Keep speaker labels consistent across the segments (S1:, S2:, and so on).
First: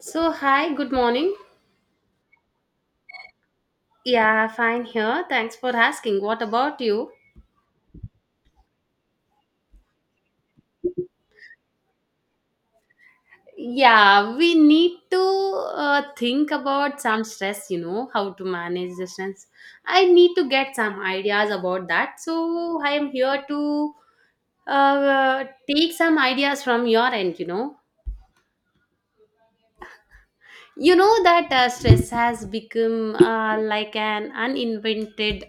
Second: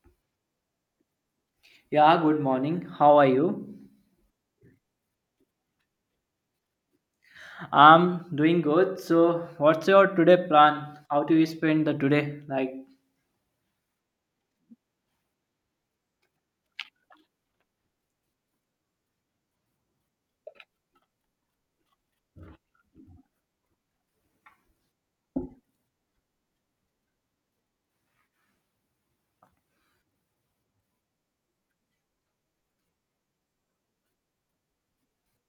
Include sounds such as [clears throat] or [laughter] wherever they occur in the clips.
S1: So, hi, good morning.
S2: Yeah, good morning. How are you?
S1: Yeah, fine here. Thanks for asking. What about you?
S2: I'm doing good. So, what's your today plan? How do you spend the today? Like
S1: Yeah, we need to think about some stress, how to manage the stress. I need to get some ideas about that. So, I am here to uh, take some ideas from your end. You know that stress has become like an uninvented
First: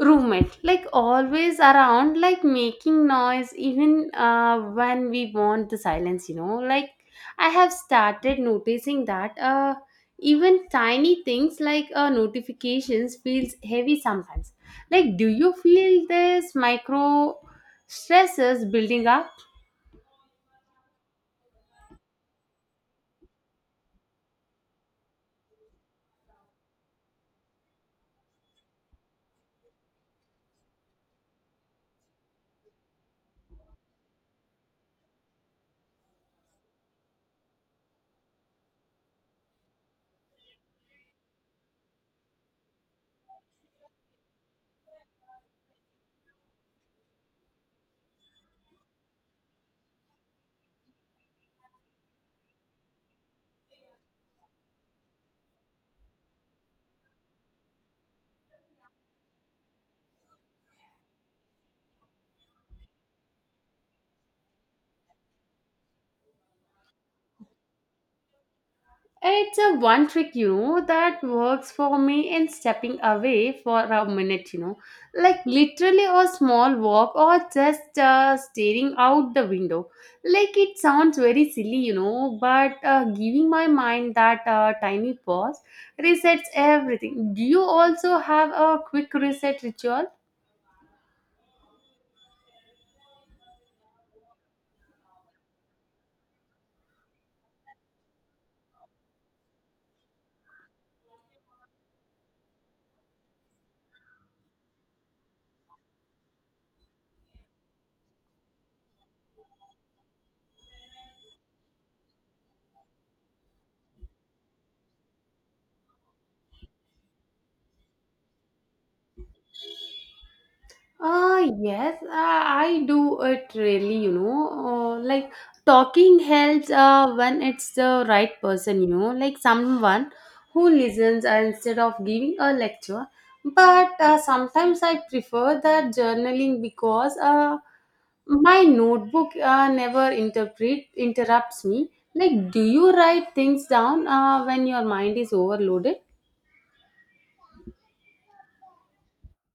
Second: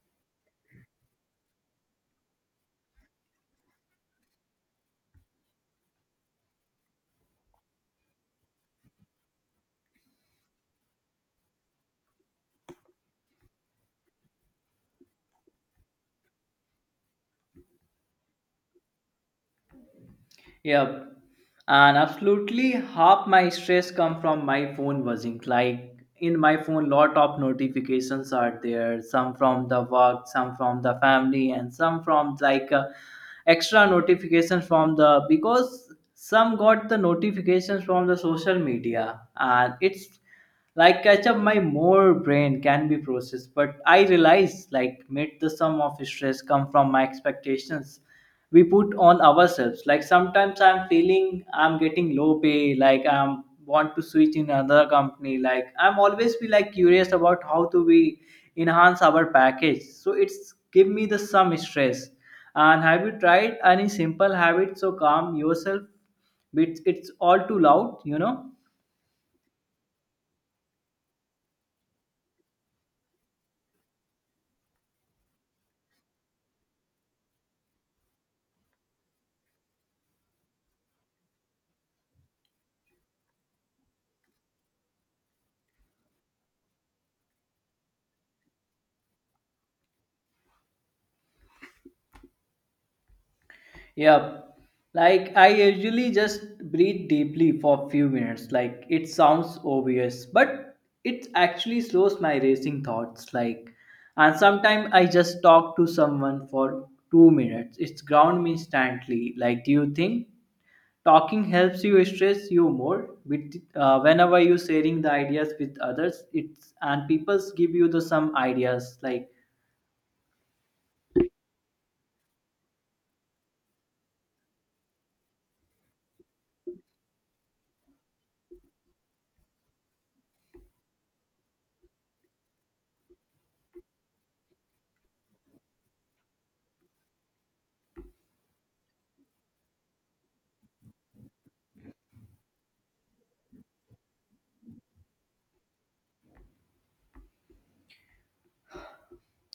S1: roommate, like always around, like making noise even when we want the silence. Like I have started noticing that even tiny things, like notifications feels heavy sometimes. Like, do you feel this micro stresses building up?
S2: yep. And absolutely half my stress come from my phone buzzing. Like in my phone, lot of notifications are there. Some from the work, some from the family, and some from like extra notifications from the because some got the notifications from the social media, and it's like catch up my more brain can be processed. But I realize like made the sum of stress come from my expectations we put on ourselves. Like sometimes I'm feeling I'm getting low pay, like I'm want to switch in another company. Like I'm always be like curious about how to we enhance our package, so it's give me the some stress. And have you tried any simple habit so calm yourself? It's all too loud, you know.
S1: It's a one trick, that works for me in stepping away for a minute, like literally a small walk or just staring out the window. Like it sounds very silly, but giving my mind that tiny pause resets everything. Do you also have a quick reset ritual?
S2: Yeah, like I usually just breathe deeply for a few minutes. Like it sounds obvious, but it actually slows my racing thoughts. Like and sometimes I just talk to someone for 2 minutes. It's ground me instantly. Like do you think talking helps you stress you more? With whenever you sharing the ideas with others, it's and people give you the some ideas like.
S1: Yes, I do it really. Like talking helps when it's the right person, like someone who listens instead of giving a lecture. But sometimes I prefer that journaling because my notebook never interpret interrupts me. Like, do you write things down when your mind is overloaded?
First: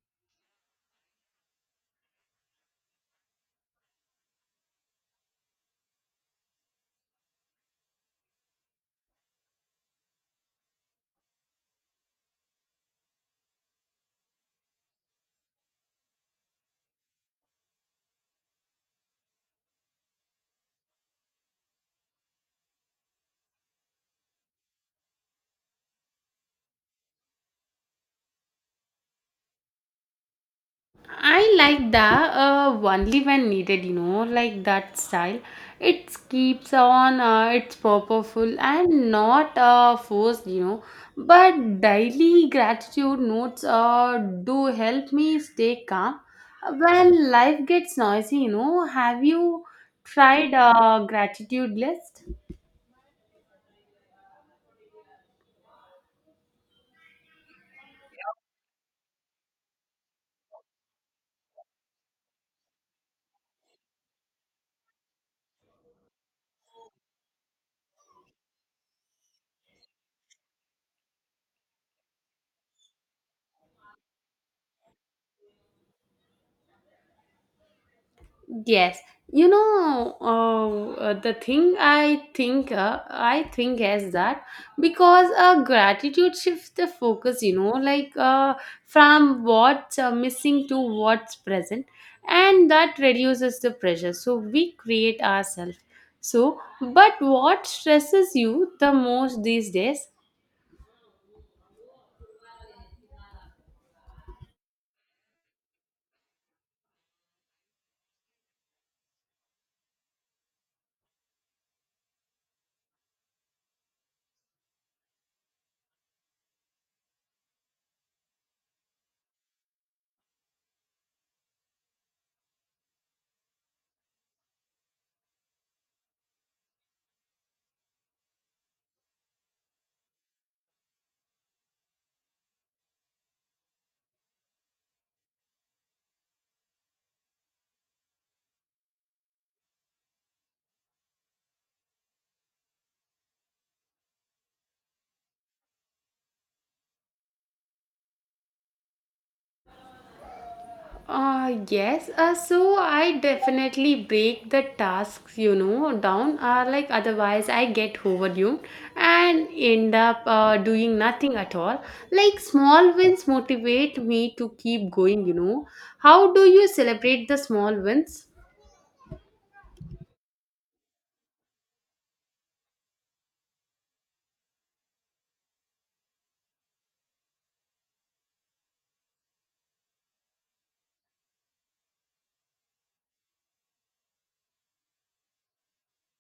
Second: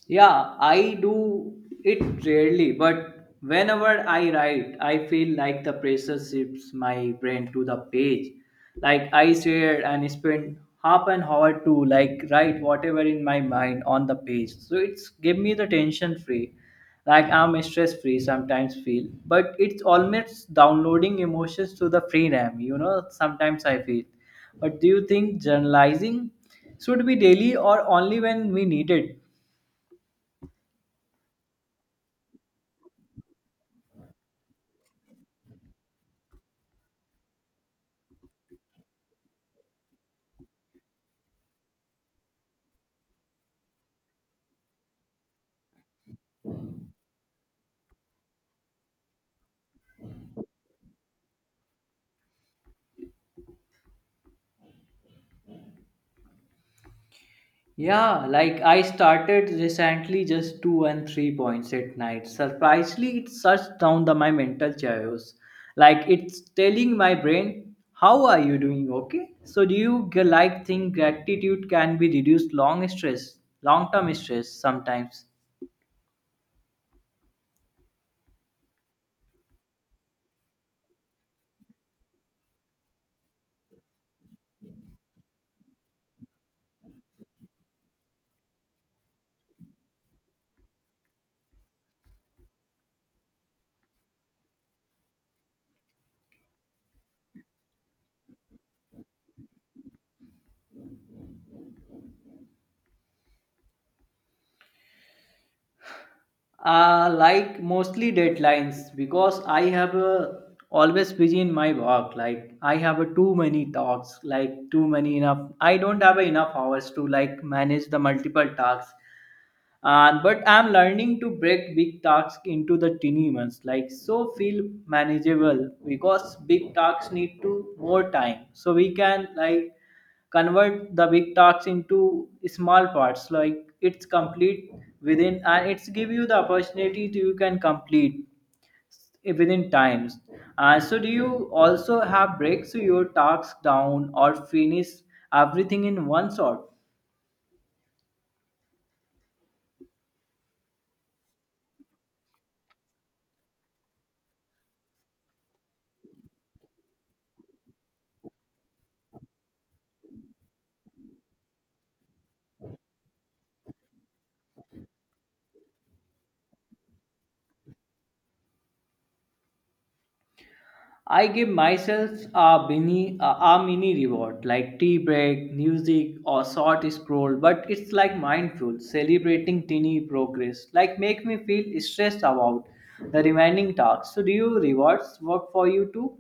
S2: Yeah, I do it rarely, but whenever I write, I feel like the pressure shifts my brain to the page. Like I sit and spend half an hour to like write whatever in my mind on the page. So it's give me the tension free. Like I'm stress free sometimes feel, but it's almost downloading emotions to the free RAM. You know, sometimes I feel. But do you think journalizing should be daily or only when we need it?
S1: I like that only when needed, like that style. It keeps on, it's purposeful and not forced. But daily gratitude notes do help me stay calm when life gets noisy. Have you tried gratitude list?
S2: Yeah, like I started recently just two and three points at night. Surprisingly, it shuts down the my mental chaos. Like it's telling my brain, "How are you doing? Okay." So do like think gratitude can be reduced long stress, long term stress sometimes?
S1: Yes, the thing I think is that because gratitude shifts the focus, like from what's missing to what's present, and that reduces the pressure. So we create ourselves. So, but what stresses you the most these days?
S2: Like mostly deadlines, because I have a, always busy in my work. Like I have a too many talks, like too many enough. I don't have enough hours to like manage the multiple tasks. And but I'm learning to break big tasks into the teeny ones, like so feel manageable, because big tasks need to more time. So we can like convert the big tasks into small parts, like it's complete within, and it's give you the opportunity to you can complete within times. And so do you also have breaks to your tasks down or finish everything in one shot?
S1: Yes, so I definitely break the tasks, down. Like otherwise, I get overwhelmed and end up doing nothing at all. Like small wins motivate me to keep going. How do you celebrate the small wins?
S2: I give myself a mini, a mini reward like tea break, music, or short scroll. But it's like mindful, celebrating tiny progress. Like make me feel stressed about the remaining tasks. So do you rewards work for you too?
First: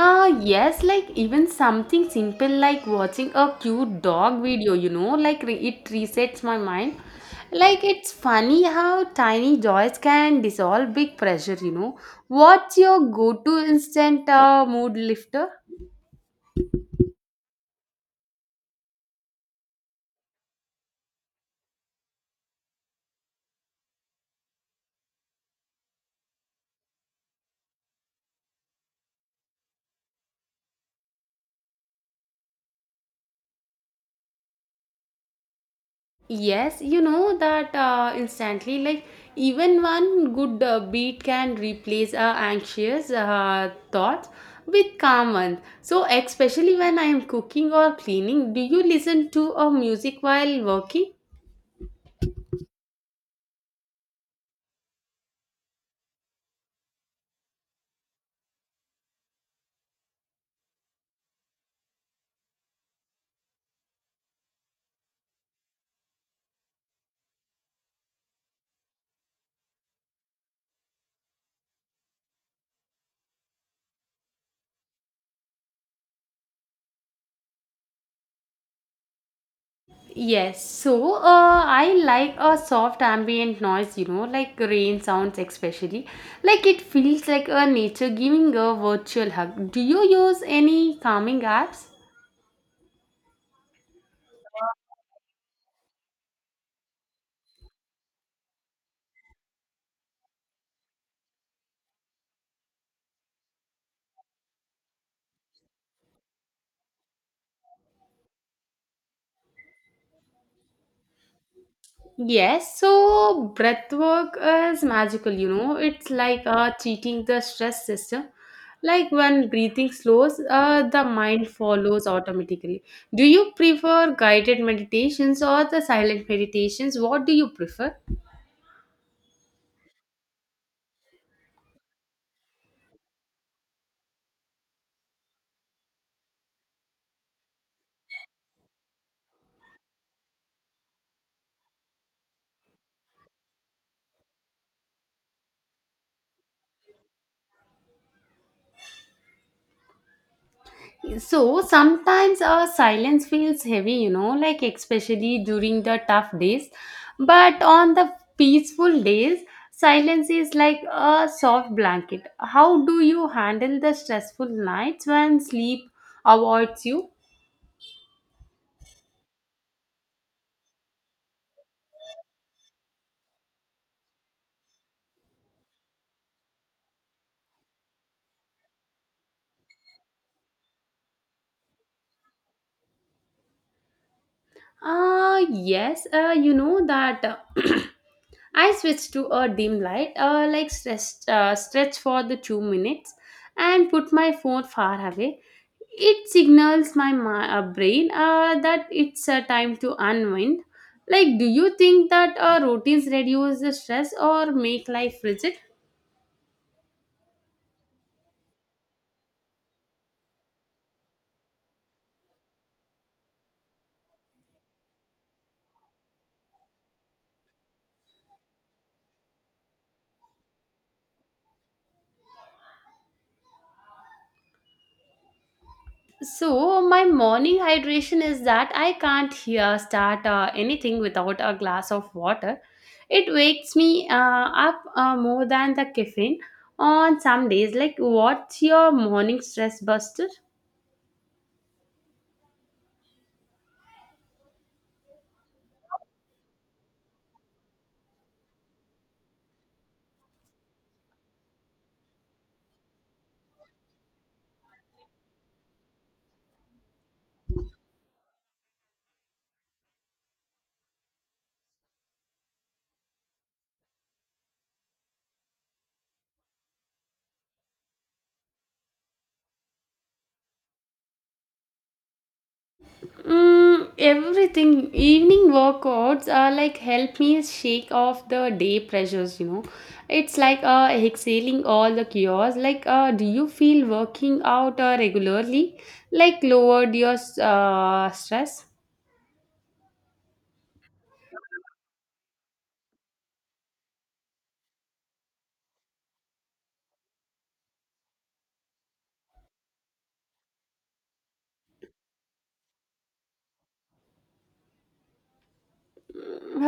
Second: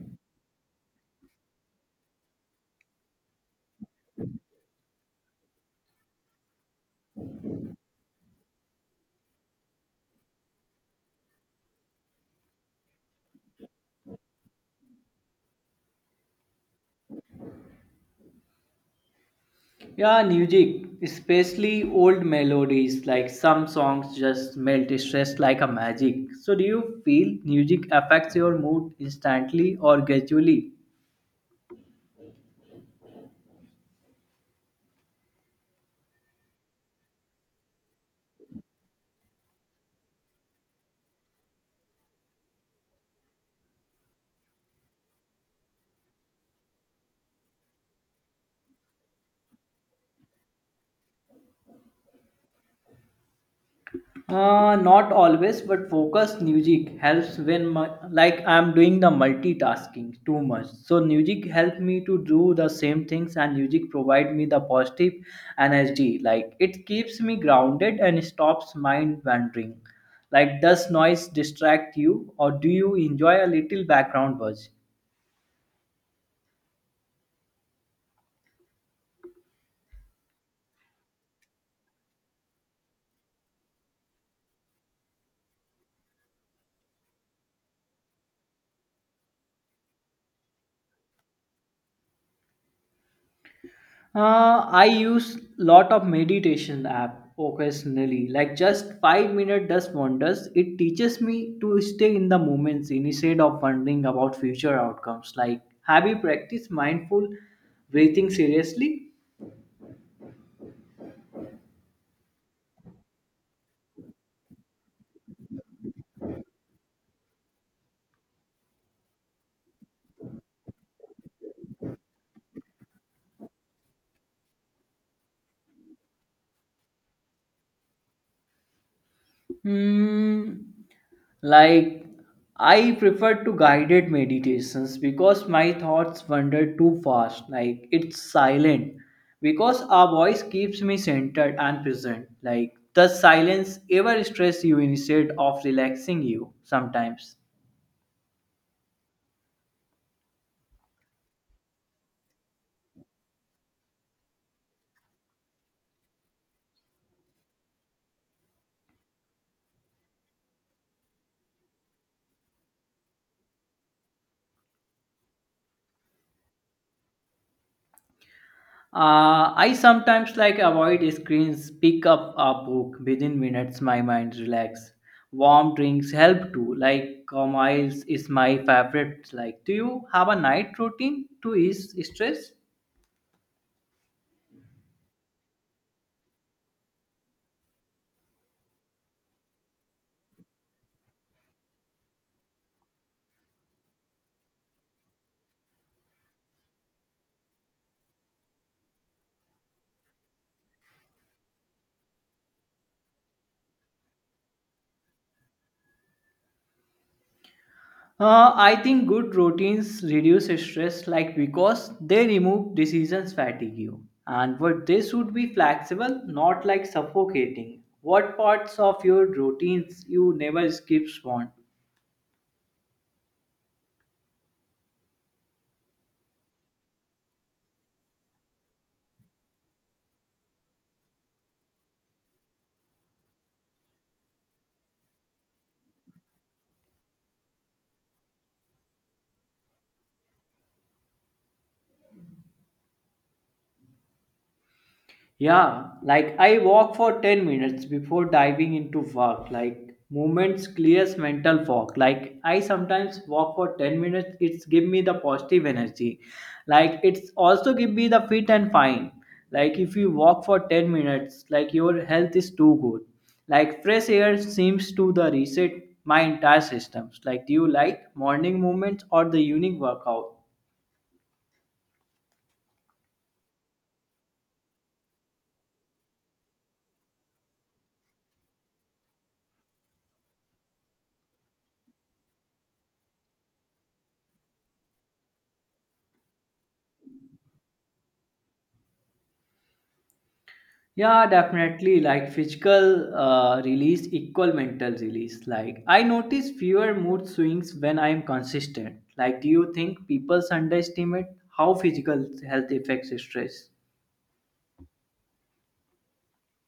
S1: Ah, yes, like even something simple like watching a cute dog video, like it resets my mind. Like it's funny how tiny joys can dissolve big pressure. What's your go to instant mood lifter?
S2: Yeah, music, especially old melodies. Like some songs just melt stress like a magic. So do you feel music affects your mood instantly or gradually?
S1: Yes, you know that instantly, like even one good beat can replace anxious thoughts with calm ones. So, especially when I am cooking or cleaning, do you listen to music while working?
S2: Not always, but focus music helps when my, like I'm doing the multitasking too much. So music help me to do the same things, and music provide me the positive energy. Like it keeps me grounded and stops mind wandering. Like does noise distract you, or do you enjoy a little background buzz?
S1: Yes, so I like a soft ambient noise, like rain sounds, especially. Like it feels like a nature giving a virtual hug. Do you use any calming apps?
S2: I use lot of meditation app occasionally, like just 5 minute does wonders. It teaches me to stay in the moments instead of wondering about future outcomes. Like, have you practiced mindful breathing seriously?
S1: Yes, so breath work is magical. It's like cheating the stress system. Like when breathing slows, the mind follows automatically. Do you prefer guided meditations or the silent meditations? What do you prefer?
S2: Hmm. Like, I prefer to guided meditations because my thoughts wander too fast. Like, it's silent. Because our voice keeps me centered and present. Like, does silence ever stress you instead of relaxing you sometimes?
S1: So sometimes our silence feels heavy, like especially during the tough days. But on the peaceful days, silence is like a soft blanket. How do you handle the stressful nights when sleep avoids you?
S2: I sometimes like avoid screens, pick up a book within minutes, my mind relax. Warm drinks help too, like chamomile is my favorite. Like, do you have a night routine to ease stress?
S1: Yes, you know that [coughs] [clears throat] I switched to a dim light, like stretch for the 2 minutes, and put my phone far away. It signals my brain that it's a time to unwind. Like, do you think that routines reduce the stress or make life rigid?
S2: I think good routines reduce stress, like because they remove decisions fatigue you, and but they should be flexible, not like suffocating. What parts of your routines you never skip want?
S1: So my morning hydration is that I can't here start anything without a glass of water. It wakes me up more than the caffeine on some days. Like, what's your morning stress buster?
S2: Yeah, like I walk for 10 minutes before diving into work. Like movements clears mental fog. Like I sometimes walk for 10 minutes, it's give me the positive energy. Like it's also give me the fit and fine. Like if you walk for 10 minutes, like your health is too good. Like fresh air seems to the reset my entire systems. Like do you like morning movements or the evening workout?
S1: Mm, everything. Evening workouts are like help me shake off the day pressures. It's like exhaling all the chaos. Like, do you feel working out regularly like lowered your stress?
S2: Yeah, definitely. Like physical release equal mental release. Like I notice fewer mood swings when I am consistent. Like, do you think people underestimate how physical health affects stress?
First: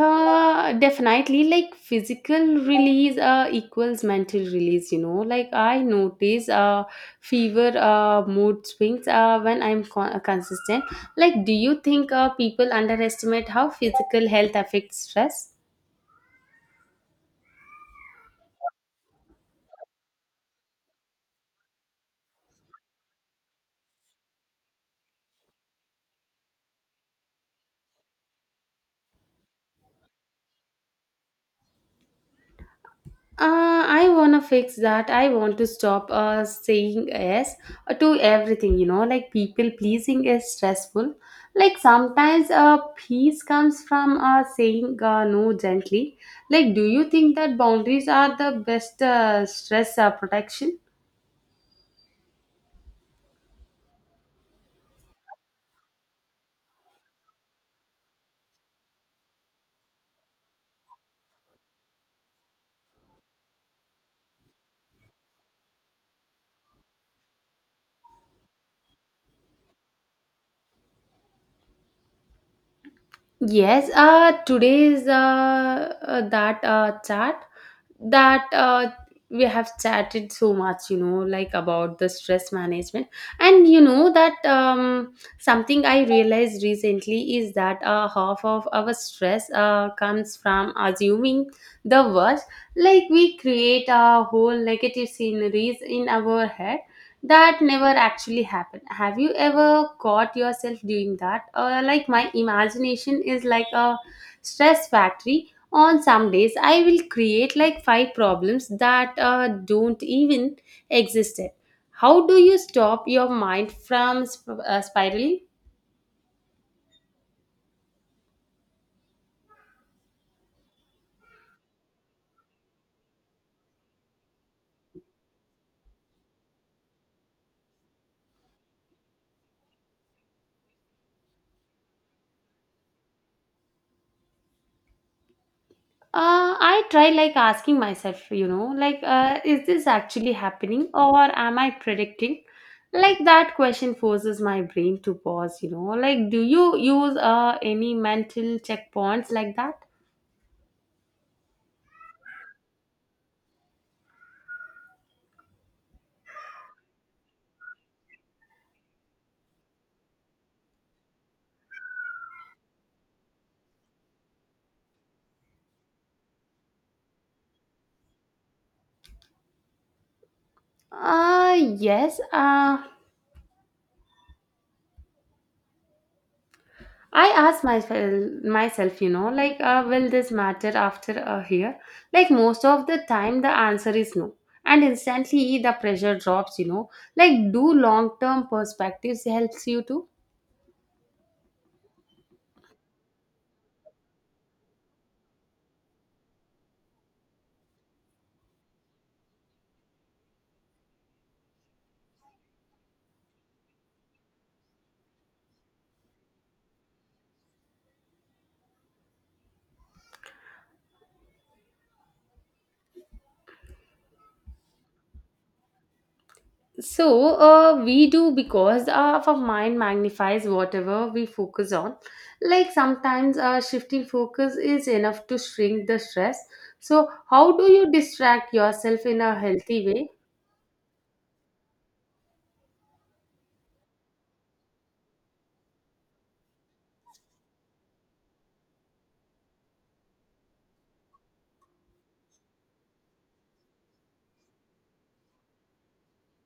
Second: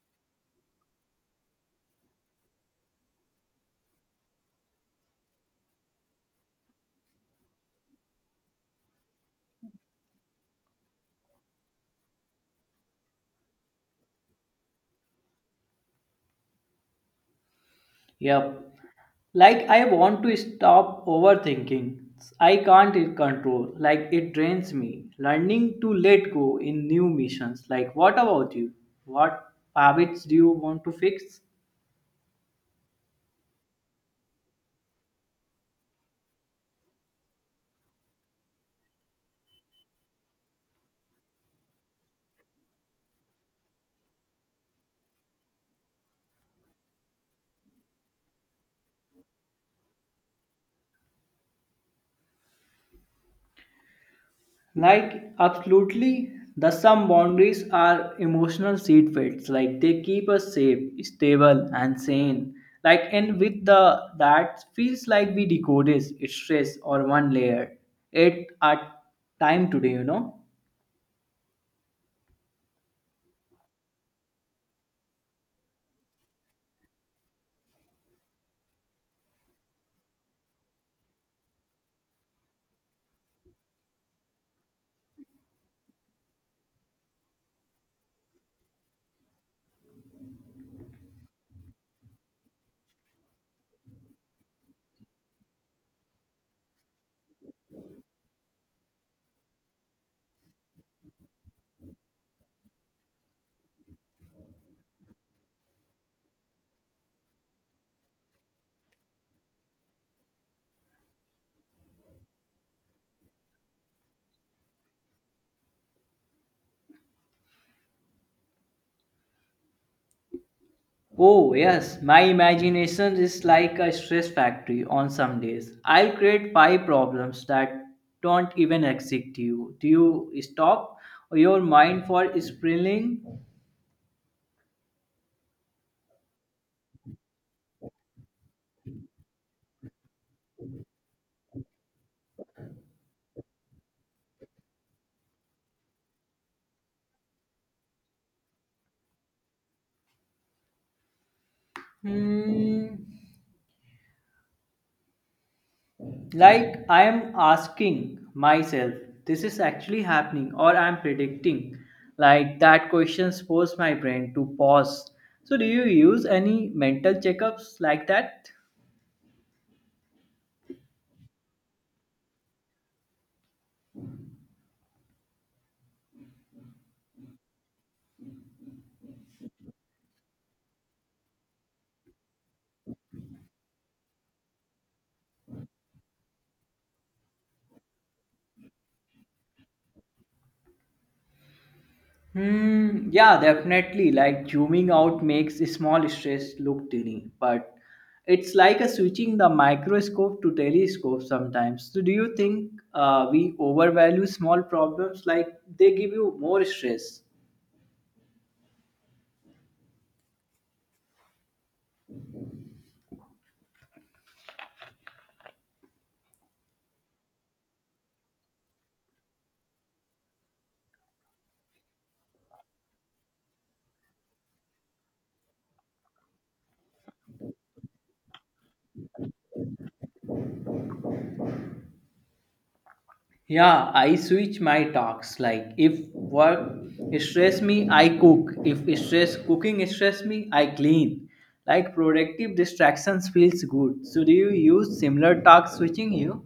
S1: Definitely, like physical release equals mental release. Like I notice fever mood swings when I'm consistent. Like, do you think people underestimate how physical health affects stress?
S2: Yep. Like I want to stop overthinking. I can't it control. Like it drains me. Learning to let go in new missions. Like what about you? What habits do you want to fix?
S1: I want to fix that. I want to stop saying yes to everything, like people pleasing is stressful. Like sometimes peace comes from saying no gently. Like, do you think that boundaries are the best stress protection?
S2: Like, absolutely, the some boundaries are emotional seatbelts. Like, they keep us safe, stable, and sane. Like, and with the that feels like we decode is stress or one layer at a time today, you know.
S1: Yes, today's that chat that we have chatted so much, like about the stress management. And you know that something I realized recently is that half of our stress comes from assuming the worst. Like we create a whole negative sceneries in our head that never actually happened. Have you ever caught yourself doing that? Like my imagination is like a stress factory. On some days, I will create like five problems that don't even exist yet. How do you stop your mind from spiraling?
S2: Oh, yes, my imagination is like a stress factory on some days. I'll create five problems that don't even exist to you. Do you stop your mind for spiraling?
S1: I try like asking myself, like, is this actually happening or am I predicting? Like that question forces my brain to pause. Like, do you use any mental checkpoints like that?
S2: Hmm. Like I am asking myself, this is actually happening, or I'm predicting. Like that questions force my brain to pause. So, do you use any mental checkups like that?
S1: Yes. I ask myself, like, will this matter after a year? Like, most of the time, the answer is no. And instantly, the pressure drops. Like, do long term perspectives helps you too?
S2: Hmm, yeah, definitely. Like zooming out makes small stress look tiny, but it's like a switching the microscope to telescope sometimes. So, do you think we overvalue small problems? Like they give you more stress.
S1: So, we do because our mind magnifies whatever we focus on. Like sometimes shifting focus is enough to shrink the stress. So, how do you distract yourself in a healthy way?
S2: Yeah, I switch my talks. Like if work stress me, I cook. If stress cooking stress me, I clean. Like productive distractions feels good. So do you use similar talk switching you?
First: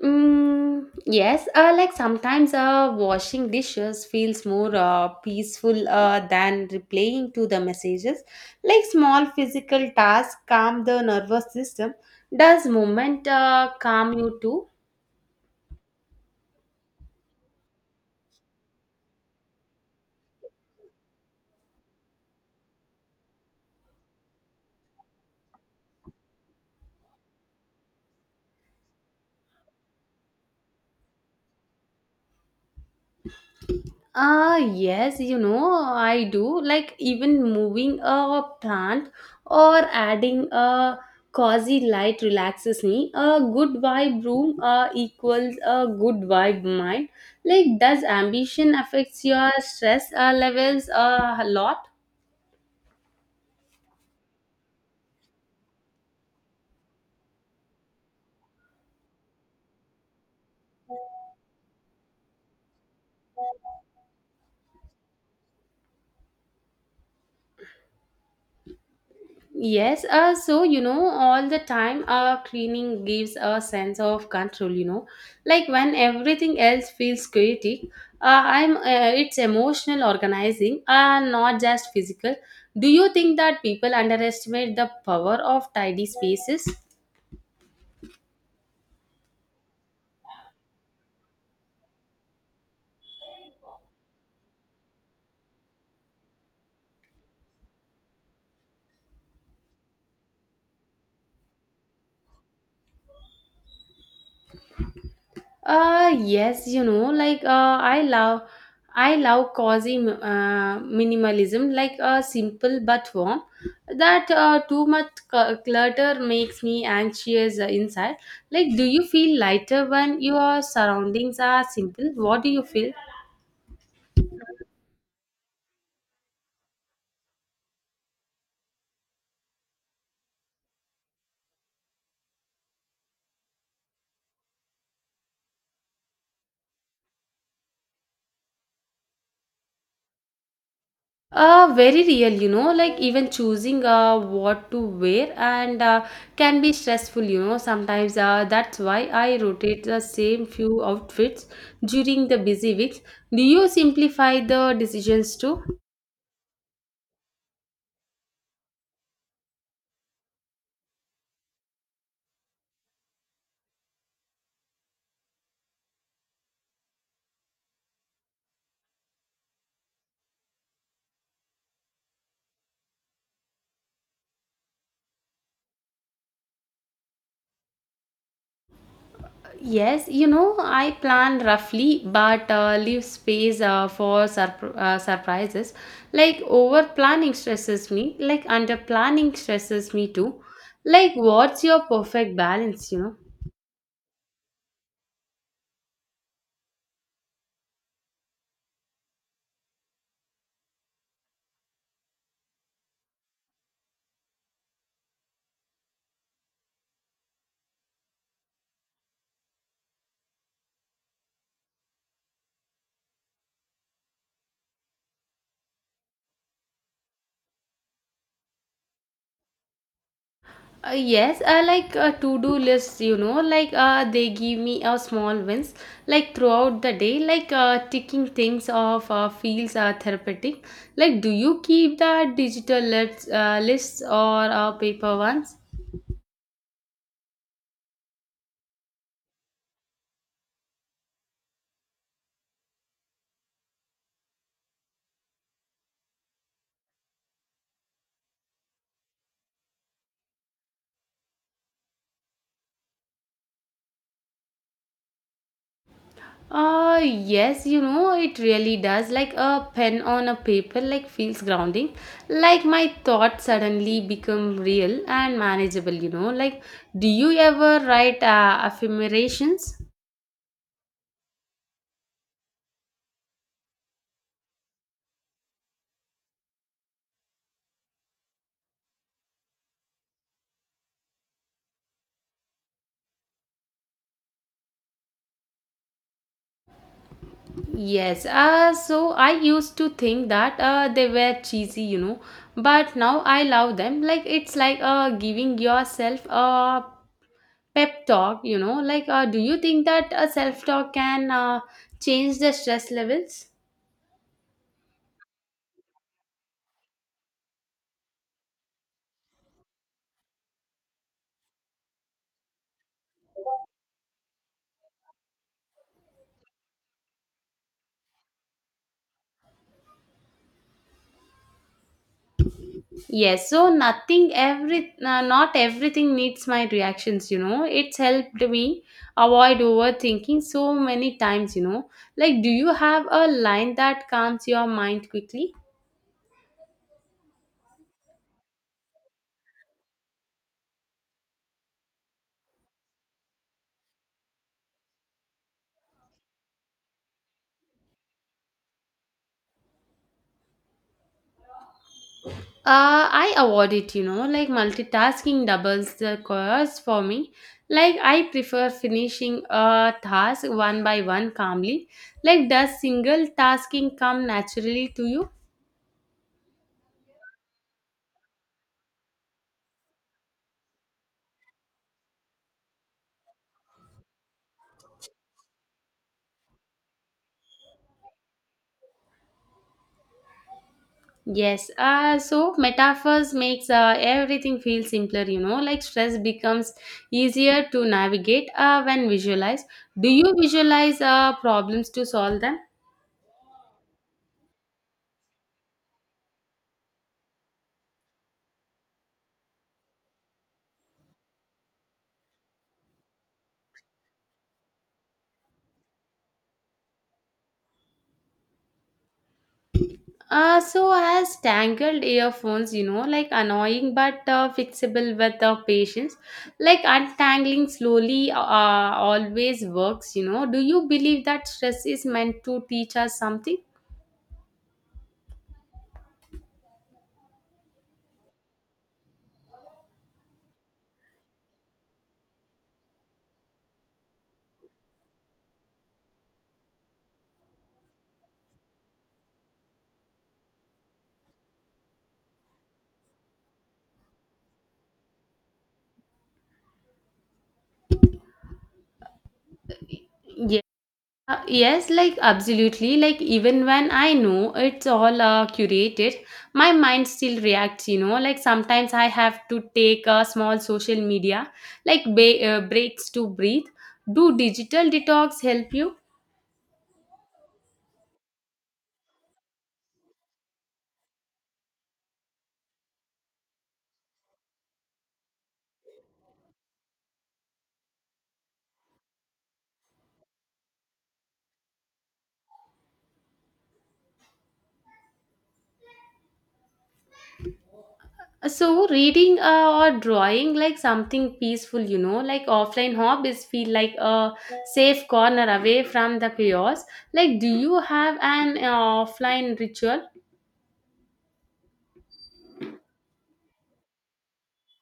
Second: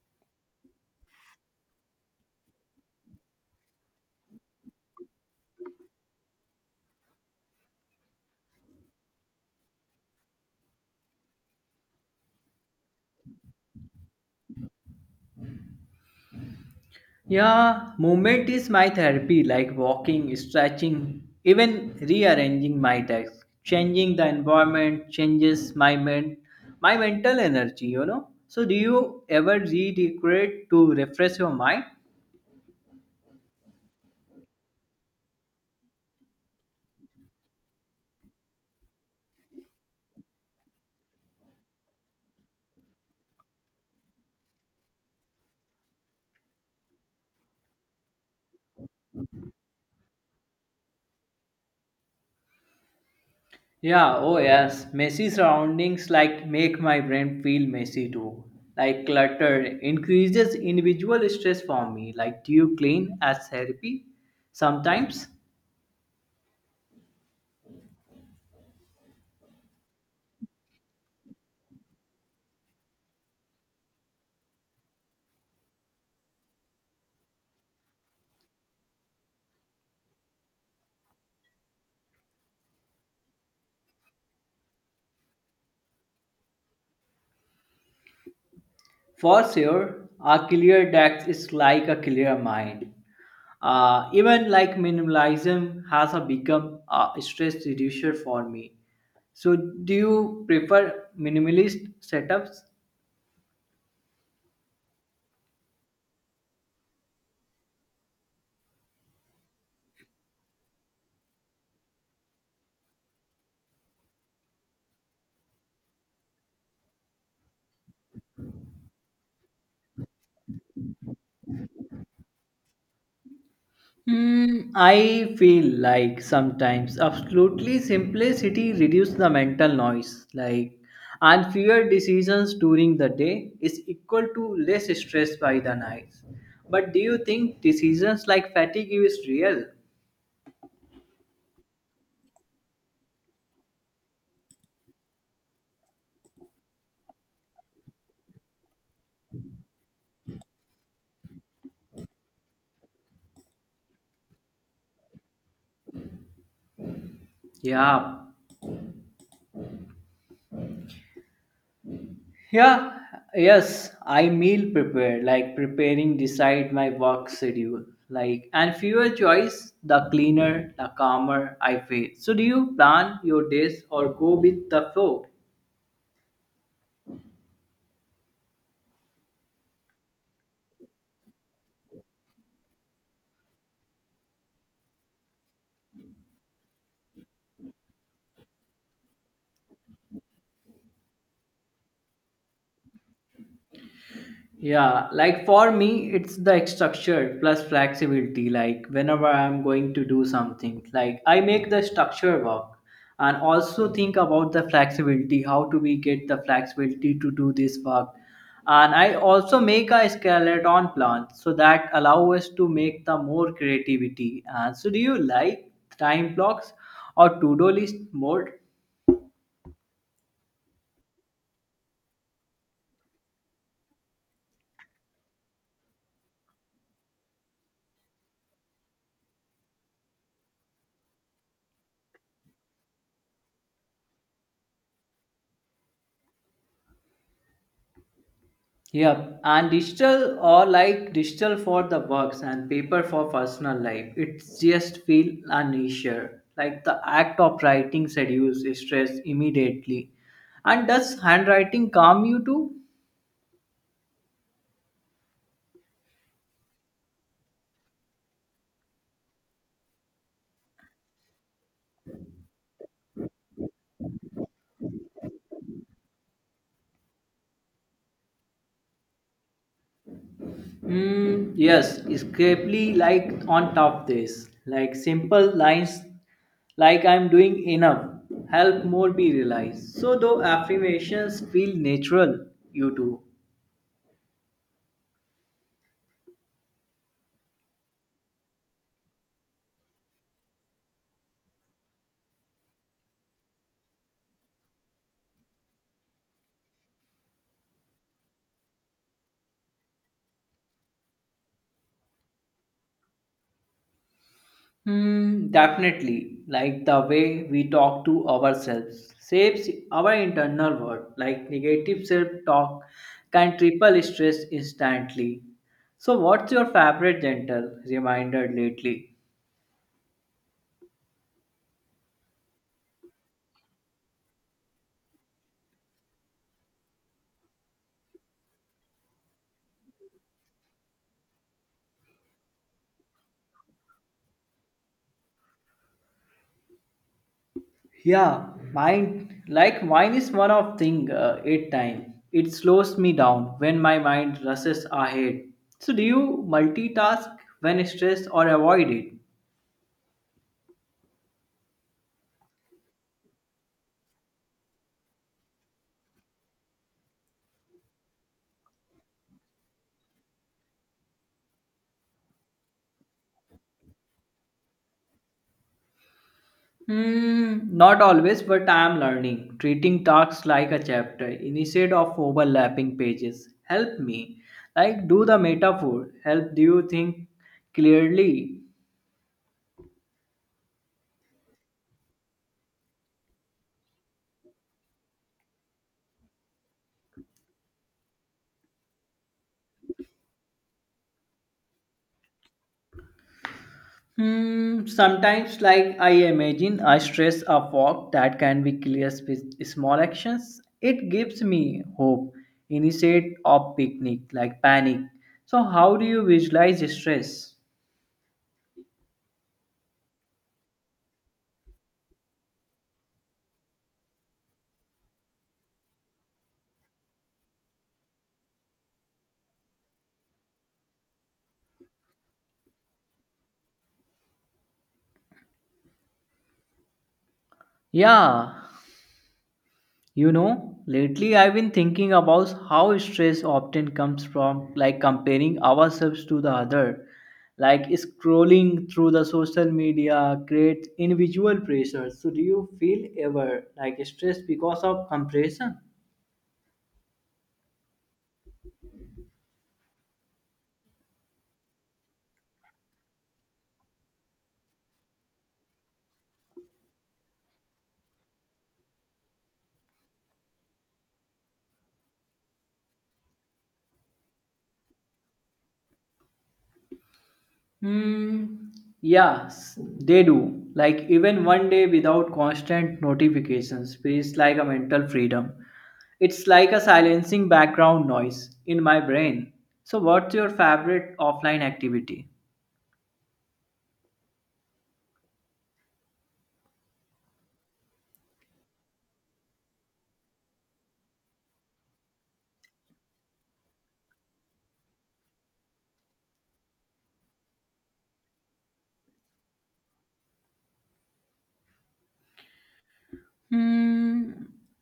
S1: Mm, yes, like sometimes washing dishes feels more peaceful than replying to the messages. Like small physical tasks calm the nervous system. Does movement calm you too?
S2: Yeah, movement is my therapy. Like walking, stretching, even rearranging my desk. Changing the environment changes my my mental energy. You know. So do you ever redecorate to refresh your mind?
S1: Ah, yes, I do. Like, even moving a plant or adding a cozy light relaxes me. A good vibe room equals a good vibe mind. Like, does ambition affects your stress levels a lot?
S2: Yeah, oh yes. Messy surroundings like make my brain feel messy too. Like clutter increases individual stress for me. Like do you clean as therapy? Sometimes.
S1: Yes, so all the time, cleaning gives a sense of control. Like when everything else feels chaotic, I'm it's emotional organizing, not just physical. Do you think that people underestimate the power of tidy spaces?
S2: For sure, a clear deck is like a clear mind. Even like minimalism has a become a stress reducer for me. So do you prefer minimalist setups?
S1: Yes, like I love cozy minimalism, like simple but warm. That too much clutter makes me anxious inside. Like, do you feel lighter when your surroundings are simple? What do you feel?
S2: Hmm, I feel like sometimes absolutely simplicity reduces the mental noise, like and fewer decisions during the day is equal to less stress by the night. But do you think decisions like fatigue is real?
S1: Very real, like even choosing what to wear and can be stressful. Sometimes that's why I rotate the same few outfits during the busy weeks. Do you simplify the decisions too?
S2: Yeah. Yeah, Yes, I meal prepare, like preparing decide my work schedule. Like and fewer choice, the cleaner, the calmer I feel. So do you plan your days or go with the flow?
S1: Yes, I plan roughly but leave space for surprises. Like over planning stresses me, like under planning stresses me too. Like, what's your perfect balance?
S2: Yeah, like for me, it's the structure plus flexibility. Like whenever I'm going to do something, like I make the structure work and also think about the flexibility, how do we get the flexibility to do this work. And I also make a skeleton plan so that allow us to make the more creativity. And so do you like time blocks or to-do list more?
S1: Yes, like a to-do list, like they give me a small wins, like throughout the day, like ticking things off feels therapeutic. Like, do you keep the digital lists or paper ones?
S2: Yep, and digital or like digital for the works and paper for personal life. It's just feel uneasier. Like the act of writing reduces stress immediately. And does handwriting calm you too?
S1: Yes, it really does. Like a pen on a paper, like feels grounding. Like my thoughts suddenly become real and manageable. Like, do you ever write affirmations?
S2: Mm, yes, escapely like on top this. Like simple lines like I'm doing enough help more be realized. So though affirmations feel natural, you do.
S1: Yes, so I used to think that they were cheesy, but now I love them. Like it's like giving yourself a pep talk. Like, do you think that a self talk can change the stress levels?
S2: Hmm, definitely. Like the way we talk to ourselves shapes our internal world. Like negative self talk can triple stress instantly. So, what's your favorite gentle reminder lately?
S1: Yes, so not everything needs my reactions. It's helped me avoid overthinking so many times. Like, do you have a line that calms your mind quickly?
S2: Yeah, mine. Like mine is one of thing eight time. It slows me down when my mind rushes ahead. So, do you multitask when stressed or avoid it?
S1: I avoid it, like multitasking doubles the cost for me. Like, I prefer finishing a task one by one calmly. Like, does single tasking come naturally to you?
S2: Hmm, not always, but I am learning. Treating tasks like a chapter instead of overlapping pages. Help me. Like, do the metaphor. Help you think clearly.
S1: Yes, so metaphors makes everything feel simpler, like stress becomes easier to navigate when visualized. Do you visualize problems to solve them?
S2: Hmm, sometimes, like, I imagine I stress a fog that can be cleared with small actions. It gives me hope instead of picnic, like panic. So, how do you visualize stress?
S1: So as tangled earphones, like annoying but fixable with patience. Like untangling slowly always works. Do you believe that stress is meant to teach us something?
S2: Yeah, you know, lately I've been thinking about how stress often comes from like comparing ourselves to the other, like scrolling through the social media creates individual pressure. So do you feel ever like stressed because of comparison?
S1: Yeah. Yes, like absolutely. Like even when I know it's all curated, my mind still reacts. Like sometimes I have to take a small social media, like breaks to breathe. Do digital detox help you?
S2: Hmm. Yes, they do. Like even one day without constant notifications feels like a mental freedom. It's like a silencing background noise in my brain. So, what's your favorite offline activity?
S1: So reading or drawing like something peaceful, like offline hobbies feel like a safe corner away from the chaos. Like, do you have an offline ritual?
S2: Hmm,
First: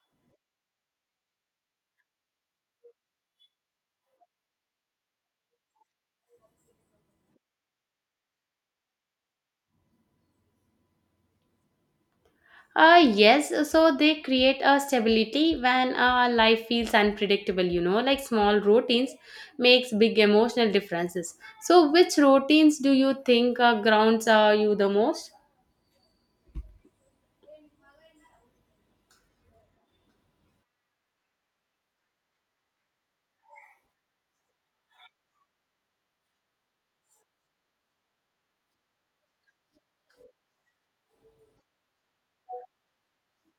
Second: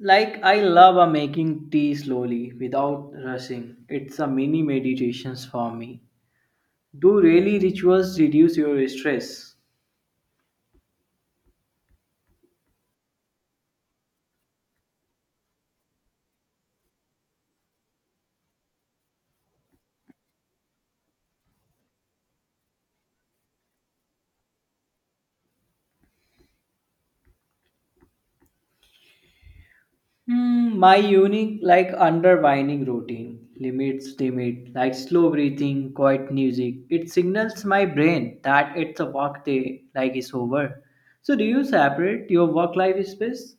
S2: like I love a making tea slowly without rushing. It's a mini meditations for me. Do really rituals reduce your stress?
S1: Yes, so they create a stability when life feels unpredictable, like small routines makes big emotional differences. So which routines do you think grounds you the most?
S2: Hmm, my unique like underwinding routine limit like slow breathing, quiet music. It signals my brain that it's a work day like it's over. So do you separate your work life space?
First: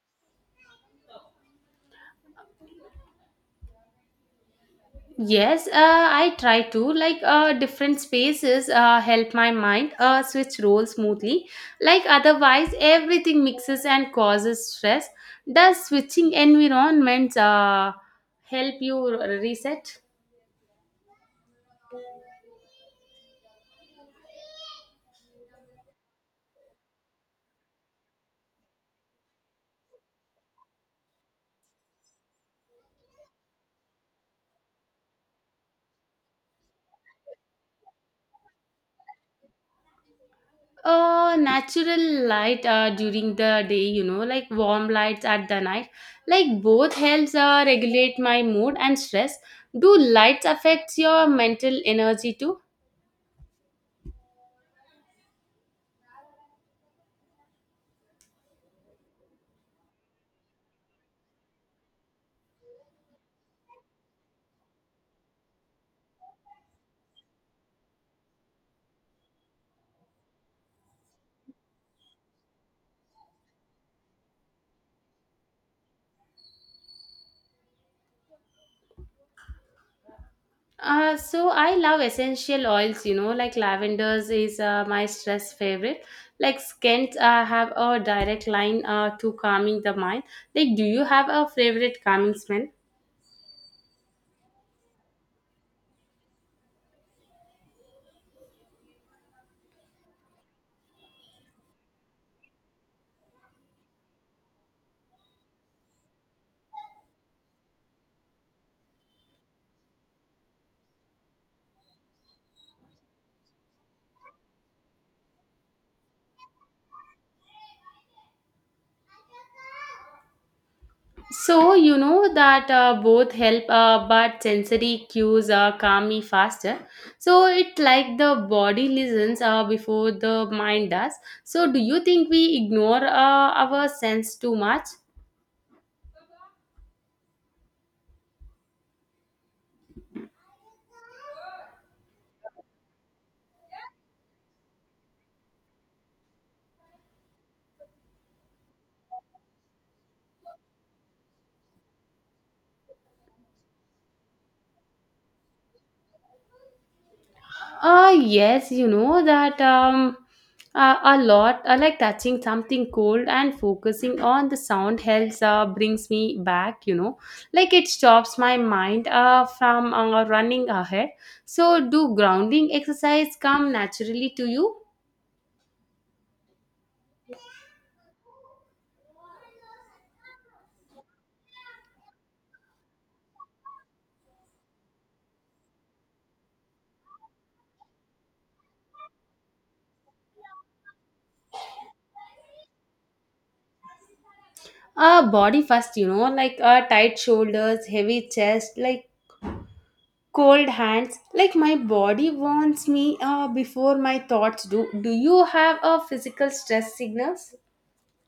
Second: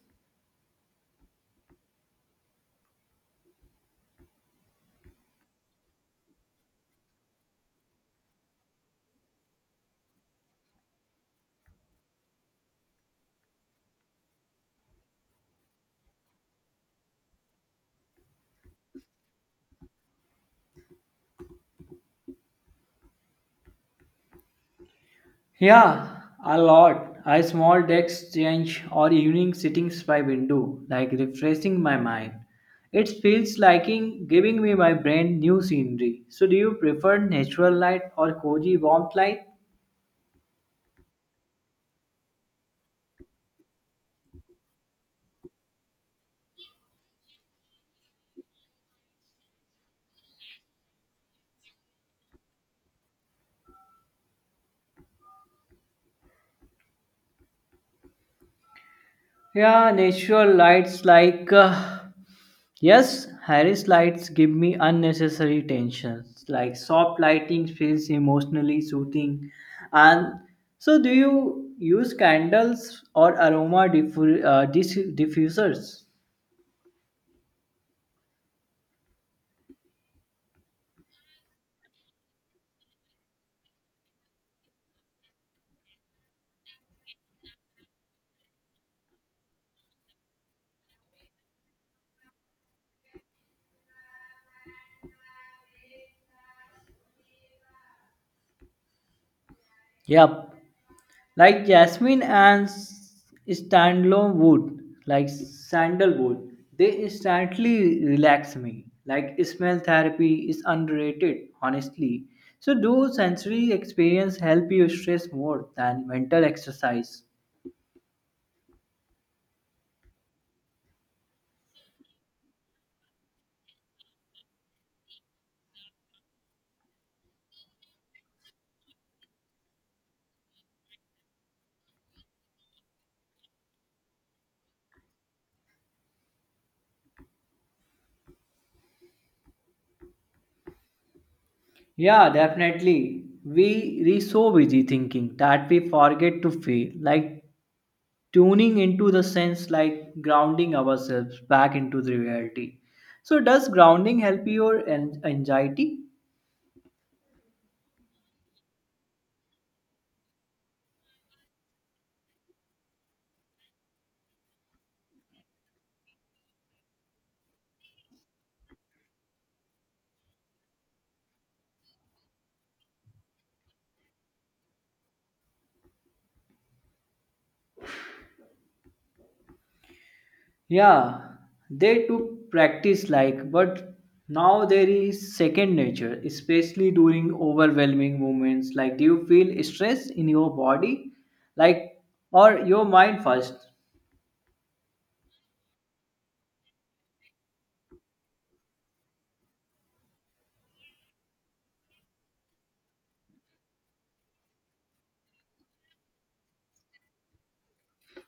S1: Yes, I try to. Like, different spaces help my mind switch roles smoothly. Like, otherwise, everything mixes and causes stress. Does switching environments help you reset?
S2: Yeah, a lot. A small desk change or evening sittings by window, like refreshing my mind. It feels like in giving me my brain new scenery. So do you prefer natural light or cozy warmth light?
S1: Natural light during the day, like warm lights at the night. Like, both helps regulate my mood and stress. Do lights affect your mental energy too?
S2: Yeah, natural lights like yes, Harris lights give me unnecessary tensions. Like soft lighting feels emotionally soothing, and so do you use candles or aroma diffusers?
S1: So I love essential oils, like lavenders is my stress favorite. Like scents have a direct line to calming the mind. Like, do you have a favorite calming smell?
S2: Yep, like jasmine and standalone wood, like sandalwood, they instantly relax me. Like smell therapy is underrated honestly. So do sensory experience help you stress more than mental exercise?
S1: So you know that both help, but sensory cues calm me faster. So it like the body listens before the mind does. So do you think we ignore our sense too much?
S2: Yeah, definitely. We so busy thinking that we forget to feel, like tuning into the sense like grounding ourselves back into the reality. So does grounding help your anxiety?
S1: Yes, you know that a lot, like touching something cold and focusing on the sound helps brings me back, like it stops my mind from running ahead. So, do grounding exercise come naturally to you?
S2: Yeah, they took practice, like but now there is second nature, especially during overwhelming moments. Like do you feel stress in your body? Like or your mind first?
S1: Body first, like tight shoulders, heavy chest, like cold hands. Like my body wants me before my thoughts do. Do you have a physical stress signals?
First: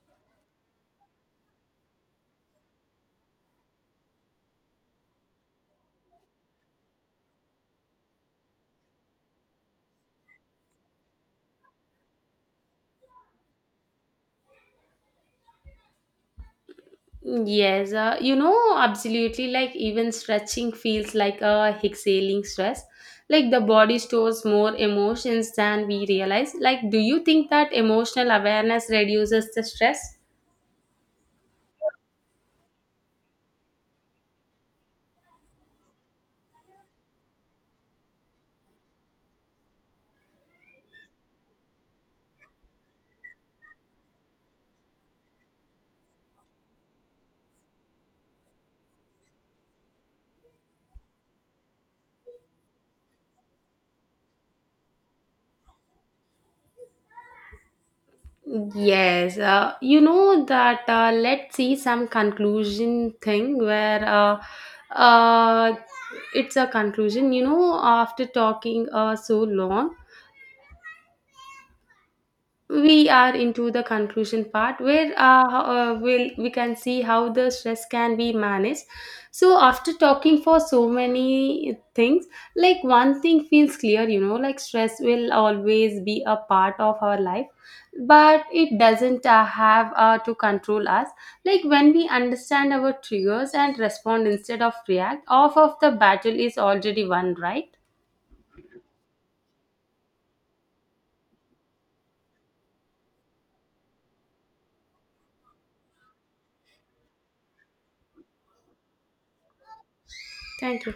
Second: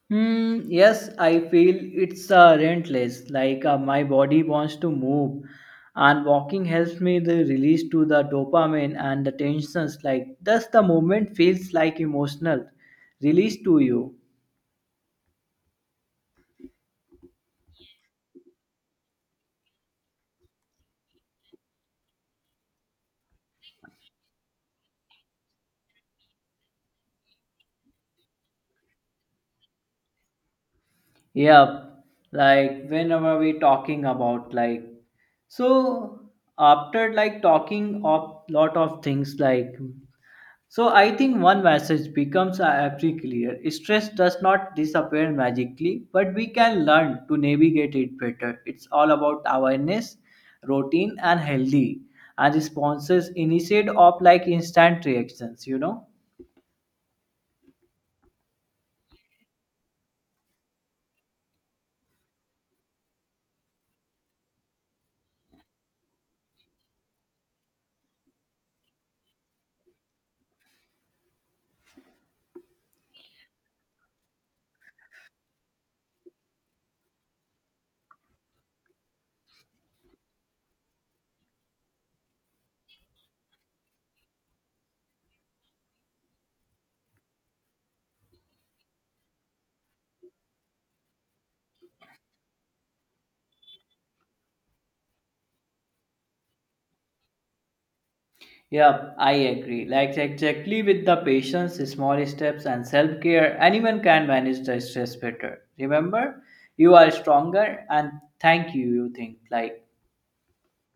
S2: Hmm, yes, I feel it's relentless. Like my body wants to move, and walking helps me the release to the dopamine and the tensions. Like thus, the movement feels like emotional release to you.
S1: Yes, absolutely. Like, even stretching feels like a exhaling stress. Like, the body stores more emotions than we realize. Like, do you think that emotional awareness reduces the stress?
S2: Yeah. Like whenever we talking about like so after like talking of lot of things like. So I think one message becomes very clear. Stress does not disappear magically, but we can learn to navigate it better. It's all about awareness, routine, and healthy and responses instead of like instant reactions. You know.
S1: Yes, you know that. Let's see some conclusion thing where uh, it's a conclusion. After talking so long. We are into the conclusion part we can see how the stress can be managed. So after talking for so many things, like one thing feels clear. Like stress will always be a part of our life. But it doesn't have to control us. Like when we understand our triggers and respond instead of react, half of the battle is already won, right?
S2: Yeah, I agree. Like exactly with the patience, small steps, and self care, anyone can manage the stress better. Remember, you are stronger, and thank you. You think like yeah.
S1: Thank you.